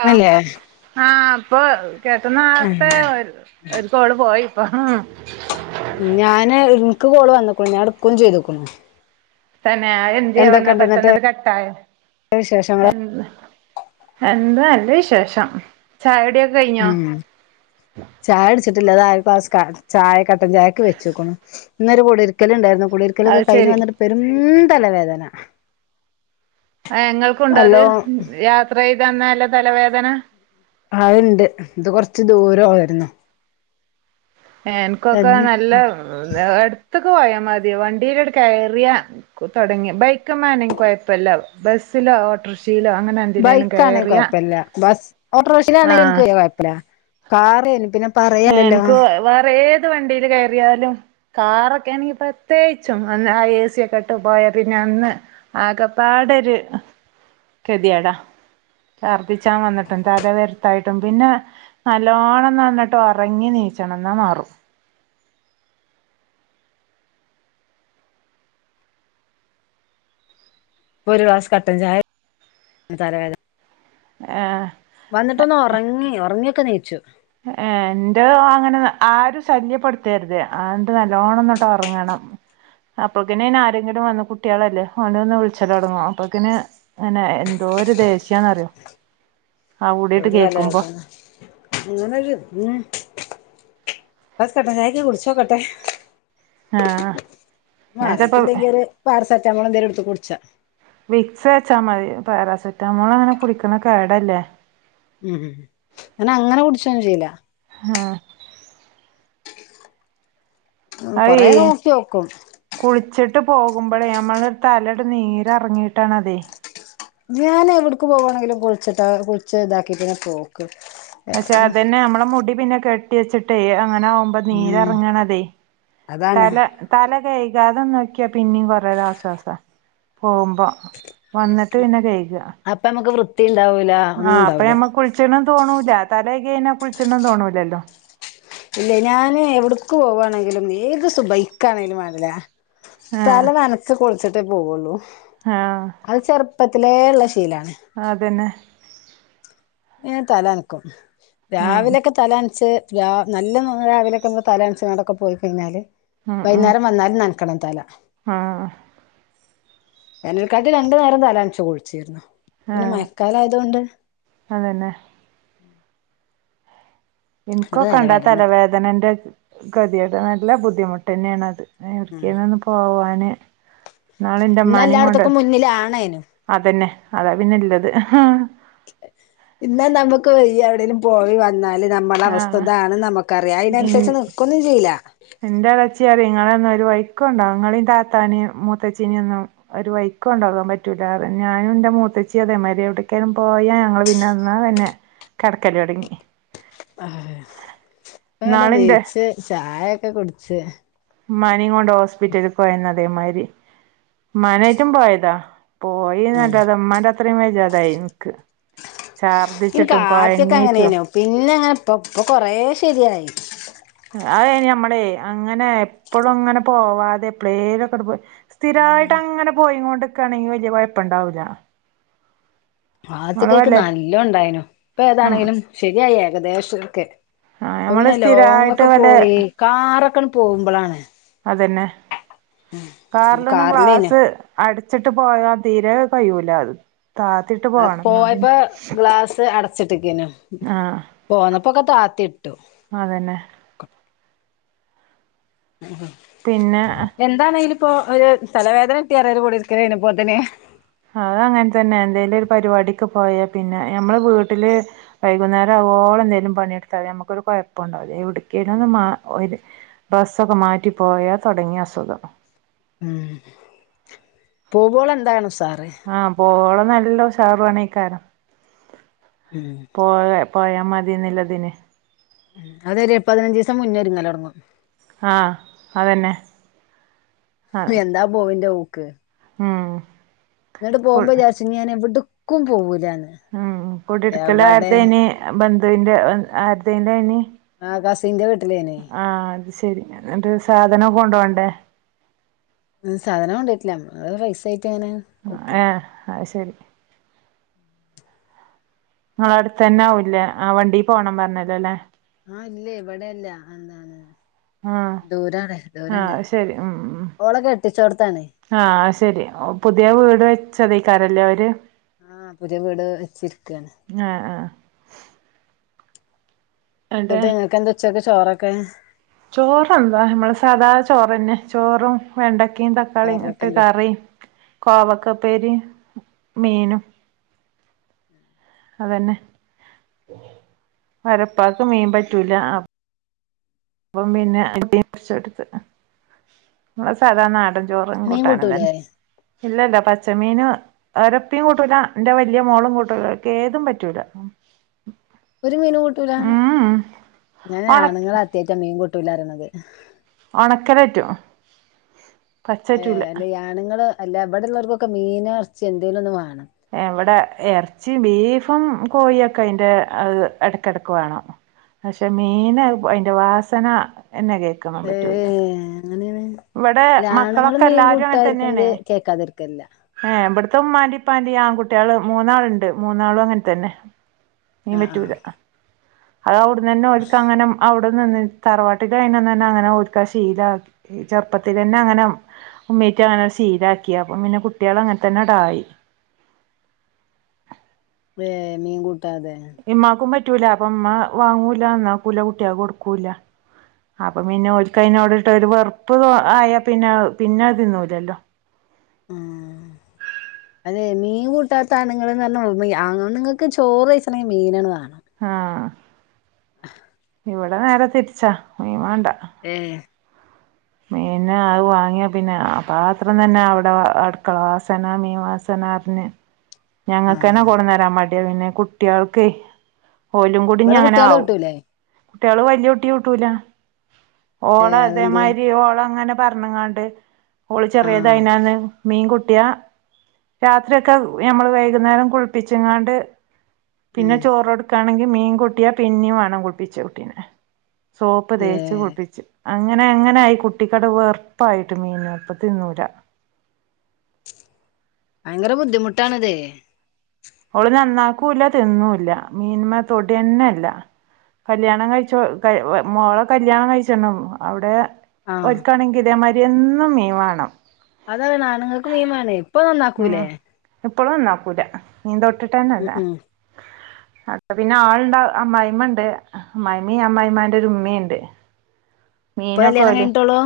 Hello ണല്ലേ ആഹ് പ്പൊ ചേട്ടനേർത്തെ വരു ഒരു കോൾ പോയിപ്പ ഹ് ഞാന് ഇൻക്ക് കോള് വന്നുക്കുണു. ഞാ ഇടക്കൂം ചെയ്തുക്കുണു തന്നെ ആ എന്ത്യേ ആവൊന്ന എന്നിട്ട് പെട്ടെന്ന്ട് കട്ടായ വിശേഷങ്ങള് എന്ത്‌ നല്ല വിശേഷം ചായടിയക് ഉം ചായടിച്ചിട്ടില്ല താ ഒര് ക്ലാസ് ചായ കട്ടൻ ചായക്ക് വെച്ച്ക്കുണു ഇന്നൊരു കുടിര്ക്കല്ണ്ടായിര്ന്നു കുടിരിക്കലൊക്കെ അത് കൈഞ്ഞ് ശരി വന്ന്ട്ട് പെരും തല വേദന ആഹ് ഇങ്ങൾക്കുണ്ടോ അത് യാത്രേയ്തന്നല്ല തലവേദന അത്ണ്ട് ഇത് കൊറച്ച് ദൂരോയിര്ന്ന് എനക്കൊക്കെ നല്ല അട്ത്ത്ക്ക് പോയാ മതി വണ്ടിയട് കയറിയാ തൊടങ്ങി ബൈക്കുമെനെ കൊയപ്പല്ല ബസ്സിലോ ഓട്ടോർഷീലോ അങ്ങന ബൈക്കാണെ കൊയപ്പല്ല ബസ് ഓട്ടോർഷീലാണെങ്കിലും ഇന്ക്ക് ആഹ് വല്യ കുഴപ്പല്ല കാറെനാ പിന്നെ ഏഹ് പറയാലല്ലോ ഇന്ക്ക് വേറേത് വണ്ടീല് കേറിയാലും കാറൊക്കെണെങ്കി പ്രത്യേകിച്ചും അന്ന ആഹ് എ സിയൊക്കെ ഇട്ട് പോയ പിന്നെ അന്ന് ആകപ്പാടൊരു കെതിയേടാ ഛർദ്ദിച്ചാൻ വന്നിട്ടും തല വെര്ത്തായിട്ടും പിന്നെ നല്ലോണംന്നങ്ങ ട്ടൊറങ്ങി നീച്ചണം ന്നാ മാറും അപ്പൊ ഒരു ക്ലാസ് കട്ടൻ ചായ തല വേത ഏഹ് വന്ന്ട്ടൊന്നൊറങ്ങി ഒറങ്ങിയൊക്കെനീച്ചു ഏ എന്റെ അങ്ങനെ ആരു ശല്യപ്പെട്ത്തര്തേ അങ്ങട്ട് നല്ലോണം ഒന്നണ്ട് ഒറങ്ങണം അപ്പക്കിനയിനാരെങ്കിലും വന്ന് കുട്ട്യേളല്ലേ ഓനൊന്ന് വിളിച്ചലൊടങ്ങും അപ്പക്കിന് അനെ എന്തോരു ദേഷ്യന്നറിയോ ആ വുടിഅട്ട് ഒരു കേക്കുമ്പോ തലവേദന അങ്ങനൊരു ഉം പസ് കട്ടൻ ചായക്ക കുടിച്ചോക്കട്ടെ ആഹ് ഞാൻ ചെലപ്പോ മാറിയിട്ടില്ലെങ്കി ഒരു പാരസെറ്റാമോൾ എന്തും എടുത്ത് കുടിച്ചാ വിക്സ്ചാ മതി പാരസെട്ടാമോൾ അങ്ങനെ കുടിക്ക്ണെ കേടല്ലേ ഉം ഞനൻ അങ്ങനെ കുടിച്ചോന്നും ചെയ്ല ഹ ഉം അയ് കൊറെ നോക്കി നോക്കും കുളിച്ചിട്ട് പോകുമ്പോഴേ നമ്മളരു തലയടെ നീര്റങ്ങിട്ടാണതെ ഞാൻ എവിടക്ക് പോകവാണെങ്കിലും കുളിച്ചിട്ടാ കുളിച്ച ഇതാക്കി പിന്നെ പോക്ക് പക്ഷെ അത് ന്നേ നമ്മളെ മുടി പിന്നെ കെട്ടി വെച്ചിട്ടേ അങ്ങനെ മ്പൊ ഉം നീരറങ്ങാണതെ അതാണ് തല തല കൈകാതെ നോക്കിയാ പിന്നെ കൊറേരാശ്വാസ പോകുമ്പോ വന്നിട്ട് പിന്നെ കഴിക അപ്പൊ നമുക്ക് വൃത്തി ഉണ്ടാവൂല ഒന്നും ആഹ് അപ്പ ഉണ്ടാവൂല നമ്മക്ക് കുളിച്ചെണം തോണൂല തല കഴികഴിഞ്ഞ കുളിച്ചെണ് തോന്നൂലല്ലോ ഇല്ല ഞാന് എവടക്ക് പോവാണേങ്കിലും ഏത് സുബയ്ക്ക് ആണെങ്കിലും വേണ്ടില ആഹ് തല നനച്ചു കുളിച്ചിട്ടേ പോവുള്ളു ആഹ് അത് ചെറുപ്പത്തിലേ ഉള്ള ശീലാണ് ആഹ് അതന്നെ ഏ തലനക്കും ഉം രാവിലെയൊക്കെ തലനനച്ച് ര നല്ല രാവിലെക്കെ തലനനച്ച് നടക്കെ പോയി കഴിഞ്ഞാല് ഉം ഉം വൈന്നാരം വന്നാലും നനക്കണം തല ആഹ് വേനൽ കാലത്ത് രണ്ടുനേരം തലൻച്ച് കുളിച്ചീരുന്നു പിന്നെ ആഹ് മഴക്കാലം ആയതോണ്ട് അതന്നെ ഉം. ഇൻക്കൊക്കെ ഇണ്ടാ തലവേദനന്റെ കെതിയേട് നല്ല ബുദ്ധിമുട്ട് തന്നേണത്. ഇന്നാ ഉം എവട്ക്കേലും ഒന്ന് പോവാന്. ഇന്നാള് ഇന്റെ ഇന്ന് ഇമ്മാനിം കൊണ്ട്, എല്ലായിടത്തേക്കും മുന്നിലാണേനും അതന്നെ അതാ പിന്നെല്ലത്. [unintelligible] ഇന്നാ നമുക്ക് വയ്യ എവിടേലും പോയി വന്നാല് നമ്മളെ അവസ്ഥ ആഹ് ഇതാണ് നമുക്കറിയാ. അയിനനുസരിച്ച് നിക്കൊന്നും ചെയ്യില്ല. ഇൻ്റെ എളേച്ചി പറയും ഇങ്ങളൊന്നും ഒര് വയിക്ക് കൊണ്ടോവാൻ ഇങ്ങളീം താത്താനിം മൂത്തച്ചിനിം ഒന്നും ഒരു വഴിക്ക് കൊണ്ടോകാൻ പറ്റൂല്ല പറയും. ഞാനും ഇന്റെ മൂത്തച്ചിം അതേ മായിരിയാ. എവിട്ക്കേലും പോയാ ഞങ്ങള് പിന്നെ എന്നാ പിന്നെ കെടക്കല് തൊടങ്ങി. ആഹ് ഇപ്പങ്ങനെ ഇന്നാളിന്റെ നീച്ച് ചായൊക്കെ കുടിച്ച്. ഇമ്മാനിം കൊണ്ട് ഹോസ്പിറ്റല്ക്ക് പോയന്ന് അതേമായിരി. ഇമ്മാനായിറ്റും പോയതാ. പോയി ഉം ന്നട്ട് അത് ഇമ്മാന്റെ അത്രിം വജ്ജാതായി ഇൻക്ക്. ഛർദിച്ചിട്ടും കൊഴങ്ങീറ്റും പിന്നെങ്ങനെ ഇപ്പം ഇപ്പം കൊറേ ശരിയായി. അതയ്ന് ഞമ്മളെ അങ്ങനെ എപ്പളും അങ്ങനെ പോവാതെ എപ്പളേലൊക്കട് പോയി സ്ഥിരായിട്ട് അങ്ങനെ പോയിങ്ങോണ്ട് നിക്കാണെങ്കി വല്യ കൊഴപ്പണ്ടാവൂല്ല. ആദ്യൊക്കെ ഇൻക്ക് നല്ലോം ഉണ്ടായിനു. ഇപ്പേതാണെങ്കിലും ശരിയായി ഏകദേശൊക്കെ. ആഹ് ഇപ്പൊ നമ്മള് പിന്നെ സ്ഥിരായിട്ട് ലോങ്ങൊക്കെ വല്ല പോയി കാറൊക്കെണ് പോകുമ്പളാണ്. അതന്നെ കാറിലൊന്നും കാറിലേനു ഗ്ലാസ് അടച്ചിട്ട് പോയാ തീരെ കയ്യൂലാത് താ അത് പോയപ്പോ ഗ്ലാസ് അടച്ചിട്ടക്കെനു. ആഹ് പോന്നപ്പൊ ഒക്കെ താത്തി ഇട്ടു. അതന്നെ. ഉംഹ് പിന്നെ എന്താണേലും ഇപ്പോ ഒരു തലവേദന കിട്ടി പറയാ ഒര് കുടിരിക്കല് കയിഞ്ഞപ്പോത്തിന്. അത് അങ്ങനെ തന്നെ എന്തേലും ഒരു പരിപാടിക്ക് പോയാ പിന്നെ ഞമ്മള് വീട്ടില് വൈകുന്നേരം ആവോളം എന്തെലും പണി ഇട്ത്താ മതി. നമുക്കൊരു കൊഴപ്പുണ്ടാവുല. എവിട്ക്കേലും ഒന്ന് മാ ഒര് ബസ്സൊക്കെ മാറ്റിപ്പോയാ തൊടങ്ങി അസുഖം. ഉം പോവോളം എന്താണ് ഉസാറ്. ആഹ് പോവോളം നല്ല ഉഷാറു ആണേക്കാരം. ഉം പോള പോയാ മതിന്ന് ഇല്ലതിന്. ഉം അതൊര് പതിനഞ്ചീസം മുന്ന് ഒരുങ്ങല് തൊടങ്ങും. ആഹ് അതന്നെ. ആഹ് എന്താ പോവിന്റെ ഊക്ക്. ഉം. ഇന്നട്ട് കു പോവുമ്പോ വിചാര്ച്ചും ഇഞ്ഞ് ഞാൻ എവിട്ക്കും പോവൂല്ലാന്ന്. ഉം കുടിരിക്കല് ആരെതേനി? ബന്ധുവിന്റെ ആരതേന്റെനി? ആഹ് കസിന്റെ വീട്ടിലേനി. അത് ശരി. എന്നിട്ട് സാധനൊക്കെ കൊണ്ടോവണ്ടേ? ഉം. സാധനം കൊണ്ടെയ്ട്ടില്ല നമ്മള് പൈസായിട്ട് ഇങ്ങനെ. ആഹ് കൊടുക്കെ ഏഹ്. അഹ് ശെരി. ഇങ്ങളെ അടുത്തന്നെ ആവുംല്ലേ ആഹ് വണ്ടി പോണം പറഞ്ഞല്ലോ ല്ലെ. ആഹ് ഇല്ലേ ഇവടെല്ല. എന്താണ് ആഹ് ദൂരാണ് ദൂരണ്ട് ആഹ് ശരി ഉം ഉം ഓളെ കെട്ടിച്ചോടത്താണ് ആഹ് അഹ് ശെരി പുതിയ വീട് വെച്ചതയിക്കാരല്ലേ അവര് ആഹ് പുതിയ വീട് വെച്ചിരിക്കാണ് ആഹ് ആഹ് എന്നിട്ട് നിങ്ങക്ക് എന്താ ഉച്ചക്ക്‌ ചോറൊക്കെ ചോറ് എന്താ നമ്മളെ സാധാ ചോറന്നെ ചോറും വെണ്ടക്കയും തക്കാ ളി കറിയൊക്കെ ഇട്ട് എന്തെ കറിയും കോവക്കപ്പേരി മീനും അതന്നെ ഓരെ ഇപ്പാക്ക് മീൻ പറ്റൂല അ അപ്പം പിന്നെ [unintelligible] കൊറച്ച് എടുത്തു നമ്മളെ സാധാ നാടൻ ചോറും മീൻ കൂട്ടാനും കൂട്ടൂലേ തന്നെ ഇല്ലല്ല പച്ചമീന് ഓരെ ഇപ്പയും കൂട്ടൂല എന്റെ വല്യ മോളും കൂട്ടൂല ഓൽക്ക്‌ ഏതും പറ്റൂല ഒരു മീനും കൂട്ടലാ ഉം ഞാന് ഒണക്ക് ആണുങ്ങള് അദ്യാറ്റ മീൻ കൂട്ടൂല പറയ്‌ണത് ഒണക്കല് പറ്റോ ഏഹ് അല്ലെ ആണുങ്ങൾ അല്ല ഇബടെ ഉള്ളവർക്കൊക്കെ മീൻ ഇറച്ച് എന്തേലും ഒന്ന് വേണം എവിടെ ഇറച്ചിയും ബീഫും കോഴിയൊക്കെ അയ്ന്റെ അത് ഇടക്കിടക്ക് വേണം പക്ഷെ മീന അയിന്റെ വാസന എന്നന്നെ കേക്കെൻ ഏ പറ്റൂല അങ്ങനെയാണ് ഇവിടെ അല്ല ആണുങ്ങളും മക്കളൊക്കെ മീൻ എല്ലാരും അങ്ങനെ കൂട്ടായിരിക്കുന്നത് തന്നെയാണേ കേൾക്കാതിരിക്കലില്ല ഏഹ് ഇവിടുത്തെ ഇമ്മാന്റിം ഇപ്പാന്റിം ആൺകുട്ടികള് മൂന്നാളുണ്ട് മൂന്നാളും അങ്ങനെ തന്നെ മീൻ ആ ആ പറ്റൂല അത് അവിടുന്നന്നെ ഓൽക്ക്‌ അങ്ങനെ അവി രണ്ടും തന്നെ തറവാട്ടില് ആയിനന്നന്നെ അങ്ങനെ ഓൽക്കത് ശീലാ ക്കി ചെറപ്പത്തിലന്നെ അങ്ങനെ ഉമ്മീറ്റ് അങ്ങനെ ശീലാക്കി അപ്പം പിന്നെ കുട്ട്യാള് അങ്ങനെ തന്നെ അണ്ടായി ഏഹ് മീൻ കൂട്ടാതെ ഇമ്മാക്കും പറ്റൂലാ അപ്പ ഇമ്മ വാങ്ങൂല്ല നന്നാക്കൂല കുട്ട്യാൾക്ക് കൊടുക്കൂല്ല അപ്പൊ പിന്നെ ഓൽക്ക്‌ അയ്നോട് ട്ടൊരു വെറുപ്പ് ആയാ പിന്നത് പിന്നെ അത് തിന്നൂല്ലല്ലോ ആഹ് അതെ മീൻ കൂട്ടാത്ത ആണുങ്ങള് പറഞ്ഞ ആണുങ്ങൾക്ക് ചോറ് വെയ്ച്ചണെങ്കിൽ മീനണ് വാണം ആഹ് ആഹ് ഇവടെ നേരെ തിരിച്ചാ മീൻ വാണ്ട ഏഹ് മീൻ അത് വാങ്ങിയാ പിന്നെ ആ പാത്രം തന്നെ അവിടെ അടുക്കള വാസന മീൻവാസന പറഞ്ഞ് ഞങ്ങക്കന്നെ ആഹ് കൊടുന്നരാൻ മടിയാ പിന്നെ കുട്ട്യാൾക്കെയ് ഓലും കൂടി ഇവിടെ കുട്ടികള് ഇഞ്ഞങ്ങനാവും കിട്ടൂലേ കുട്ട്യാള് വല്യ കുട്ടി കൂട്ടൂല ഓളെ ഏഹ് ഇതേമാ അതെന്തേ രി ഓളങ്ങനെ പറഞ്ങ്ങാണ്ട് ഓള് ആഹ് ചെറിയതായിനന്ന് മീൻ കൂട്ടിയ രാത്രിയൊക്കെ ഞമ്മള് വൈകുന്നേരം കുളിപ്പിച്ച്ങ്ങാണ്ട് പിന്നെ ഉം ചോറൊടുക്കാണെങ്കി മീൻ കുട്ടിയാ പിന്നിം വേണം കുളിപ്പിച്ച കുട്ടീനെ സോപ്പ് തേച്ച് ഏഹ് കുളിപ്പിച്ചും അങ്ങനെങ്ങനയി കുട്ടിക്കട് വെറുപ്പായിട്ട് മീന് ഇപ്പ തിന്നൂല വയങ്കര ബുദ്ധിമുട്ടാണ് ഇതേയ് ഓള് നന്നാക്കൂല്ല തിന്നൂല്ല മീന് മ്മെ തൊടന്നെല്ല കല്യാണം കഴിച്ചോ മോളെ കല്യാണം കഴിച്ചണം അവിടെ ആഹ് ഓൽക്കാണെങ്കിൽ ഇതേ മാരി എന്നും മീൻ വാണം അതാണ് ആണുങ്ങൾക്ക് മീൻ മാണെ ഇപ്പം ഉം നന്നാക്കൂല്ലേ ഇപ്പളും നന്നാക്കൂല മീൻ തൊട്ടിട്ടന്നെ ഉം ല്ല ഉം അപ്പ പിന്നെ ആള്ണ്ടാ അമ്മായിമണ്ട് അമ്മായിമിം അമ്മായിമാന്റോര് മ്മിണ്ട്. ഇപ്പൊ കല്യാണം മീനൊക്കൊല് കഴിഞ്ഞിട്ടോള്ളൂ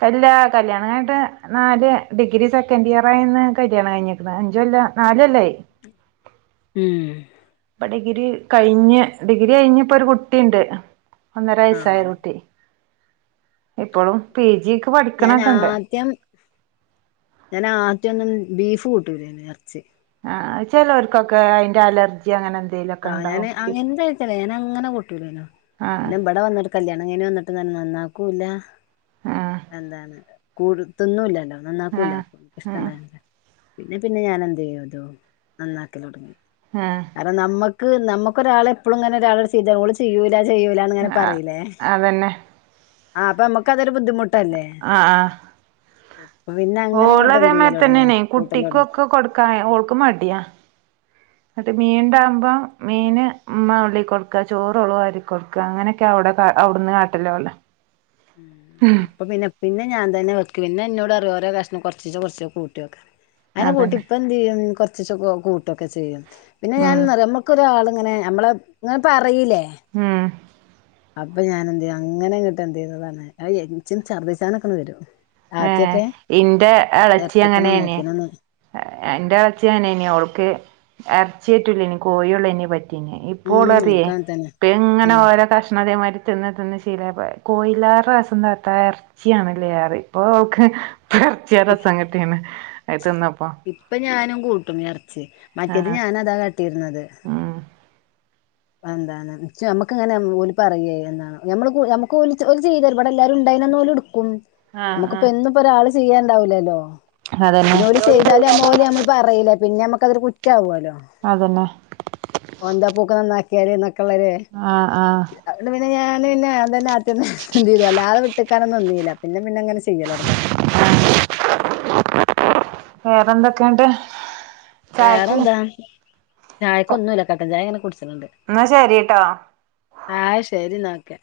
കല്യാ കല്യാണം കയ്ഞ്ട്ട് നാല് ഡിഗ്രിസെക്കൻഡ്ഇയറെന്ന് കല്ല്യാണം കയ്ഞ്ക്ക്നത് അഞ്ചുല്ലാ നാലൊല്ലായി. ഉം. ഇപ്പ ഡിഗ്രി കയിഞ്ഞ് ഡിഗ്രി കയ്ഞ്ഞ് ഇപ്പൊഒരു കുട്ടിണ്ട് ഒന്നര വയസ്സായ ഒര് ആഹ് കുട്ടി. ഇപ്പഴും പീജീക്ക് ഞാൻ പഠിക്കണക്കണ്ട്. ഞാനാആദ്യോന്നും ബീഫ് കൂട്ടൂലായ്ന്ന് എർച്ചി. ആഹ് അത് ചേലോർക്കൊക്കാ അയ്ന്റെ അലർ ജി അങ്ങനെന്തേലു ആഹ് ഞാന് [unintelligible] ഞാന അങ്ങനെ കൂട്ടൂലേനൂ ആ പിന്നെ ഇബടെ വന്ന്ട്ട് കല്ല്യാണം കയ്ഞ് വന്ന്ട്ട് തന്നെ നന്നാക്കൂല്ല ആ എന്താണ് കൂട് തിന്നൂല്ലല്ലോ ആ നന്നാക്കൂല്ല ആ ഇഷ്ടണ്ടാര്ന്നില. പിന്നെ പിന്നെ ഞാനഎന്തയ്യ്തോ നന്നാക്കലൊടങ്ങി. ആഹ്. കാര്ണം നമ്മക്ക് നമ്മക്കൊരാളെ എപ്പളുങ്ങനെ ഒരാള് ചെയ്താ ഓള് ചിയ്യൂലാ ചെയ്യൂലാ ന്ന്ങ്ങനെ ആ പറയിലേ. അതന്നെ ആഹ് അപ്പമ്മക്ക് അതൊരു ബുദ്ധിമുട്ടല്ലേ? ആ ആ അപ്പ പിന്നെ അങ്ങനെ ഓള് ഇങ്ങട്ടെന്തിയ്യലൊടങ്ങി കൂട്ടലോടങ്ങി. ക്കായ ഓൾക്ക് മടിയാ. ന്ന്ട്ട് മീൻണ്ടാവുംമ്പ മീന് ഇമ്മ നുള്ളി കൊട്ക്ക ചോറോള് വാരികൊട്ക്ക അങ്ങനെ ക്കവടെ കാ അവ്ട്ന്ന് കാട്ടല് ഓളെ ഉം അപ്പപിന്നെ പിന്നെ ഞാൻതന്നെ വെക്ക് പിന്നേ ന്നോട്റിം ഓരോ കഷ്ണം കൊർചീച്ചേ കൊർചീച്ചേ കൂട്ടിയോക്ക്റിം അങ്ങനേ കൂട്ടി അതന്നെ പ്പ ന്തിയ്യും കൊർച്ചീചെ കൂ കൂട്ട്ഒക്കചെയ്യും പിന്നെ ഉം ഞാൻന്തറിയോ നമ്മക്കൊരാള്ങ്ങനെ നമ്മളെ ങ്ങനെ പറയീലെ. ഉം. അപ്പ ഞാനഎന്ത്യ്യും അങ്ങനെ ഇങട്ട് എന്തീതതാണ് അയ് ‌ഇച്ച്ട്‌ ഛർദ്ദിച്ചാനൊക്കട്‌ വരും. ഏഹ് ആദ്യൊക്കെ ഇന്റെ ഇറച്ചിയൊക്കെ എളച്ചിഅങ്ങനേണേ. നന്നാക്കീനന്ന് എന്റെളച്ചി അങ്ങനേന് ഓൾക്ക് എർച്ചിറ്റൂലെന് കോയുള്ളേനു പറ്റ് ഉം ഇപ്പോളറിയേ ഇൻക്കും അങ്ങനെ തന്നെ പ്പഇങ്ങനെ ഉം ഓരോ കഷ്ണതെമാരി തിന്ന് തിന്ന് ശീലായപ്പോ കോയിലേറെ രസം താത്താ എർച്ചിയാണ്ലെറിം. പ്പൊൾക്ക് പ്പേർച്ചിയാ രസംക്ക്‌ട്ടീക്ക്ണ് അത് തിന്നപ്പോ. ഇപ്പ ഞാനുംകൂട്ടും എർച്ചി മറ്റത് ആഹ് ഞാനതാ കാട്ടീര്ന്നത്. ഉം വന്താന്ന് ഇച്ച് ഞമ്മക്ക് ഇങ്ങനെ ഓല് പറയെ എന്താണ് ഞമ്മള് കൂ ഞമ്മക്ക് ഓല് ഓല് ചെയ്തരും ഇബടെല്ലാരും ഇണ്ടായിന്നന്ന് ഓല്ട്‌ക്കും ആഹ് ഞമ്മക്ക്പ്പ ആഹ് എന്നും പ്പഒരാള് ചിയ്യാണ്ടാവുലല്ലോ അതന്നെ പിന്നെ ഓല് ചെയ് താല് ഞമ്മ ഓല്ഞമ്മളെ പറയീലെ പിന്നെ ഞമ്മക്കതൊര് കുറ്റാവുല്ലോ. അതന്നെ. ന്താപ്പൊഓക്ക് നന്നാക്കിയാല് ന്നൊക്കള്ളര് ആഹ് ആഹ് അതോണ്ട് പിന്നെ ഞാന് പിന്നെ അതന്നെ ആദ്യംതന്നെ എന്തീയ്തു വല്ലാതെ വ്ട്ട്ക്ക് കാനം ന്ന്ന്നീലാ പിന്നെ പിന്നെ അങ്ങനെ ചെയ്യലൊടങ്ങി. വേറെന്തൊക്കണ്ട്? വേറെന്താ? ചായക്കൊന്നുല്ല കട്ടൻചായ ഇങ്ങനെ കുടിച്ച്ണ് ണ്ട്. ഇന്നാ ശെരീട്ടോ. ആഹ് ശെരി ഇന്നാ ഓക്കെ.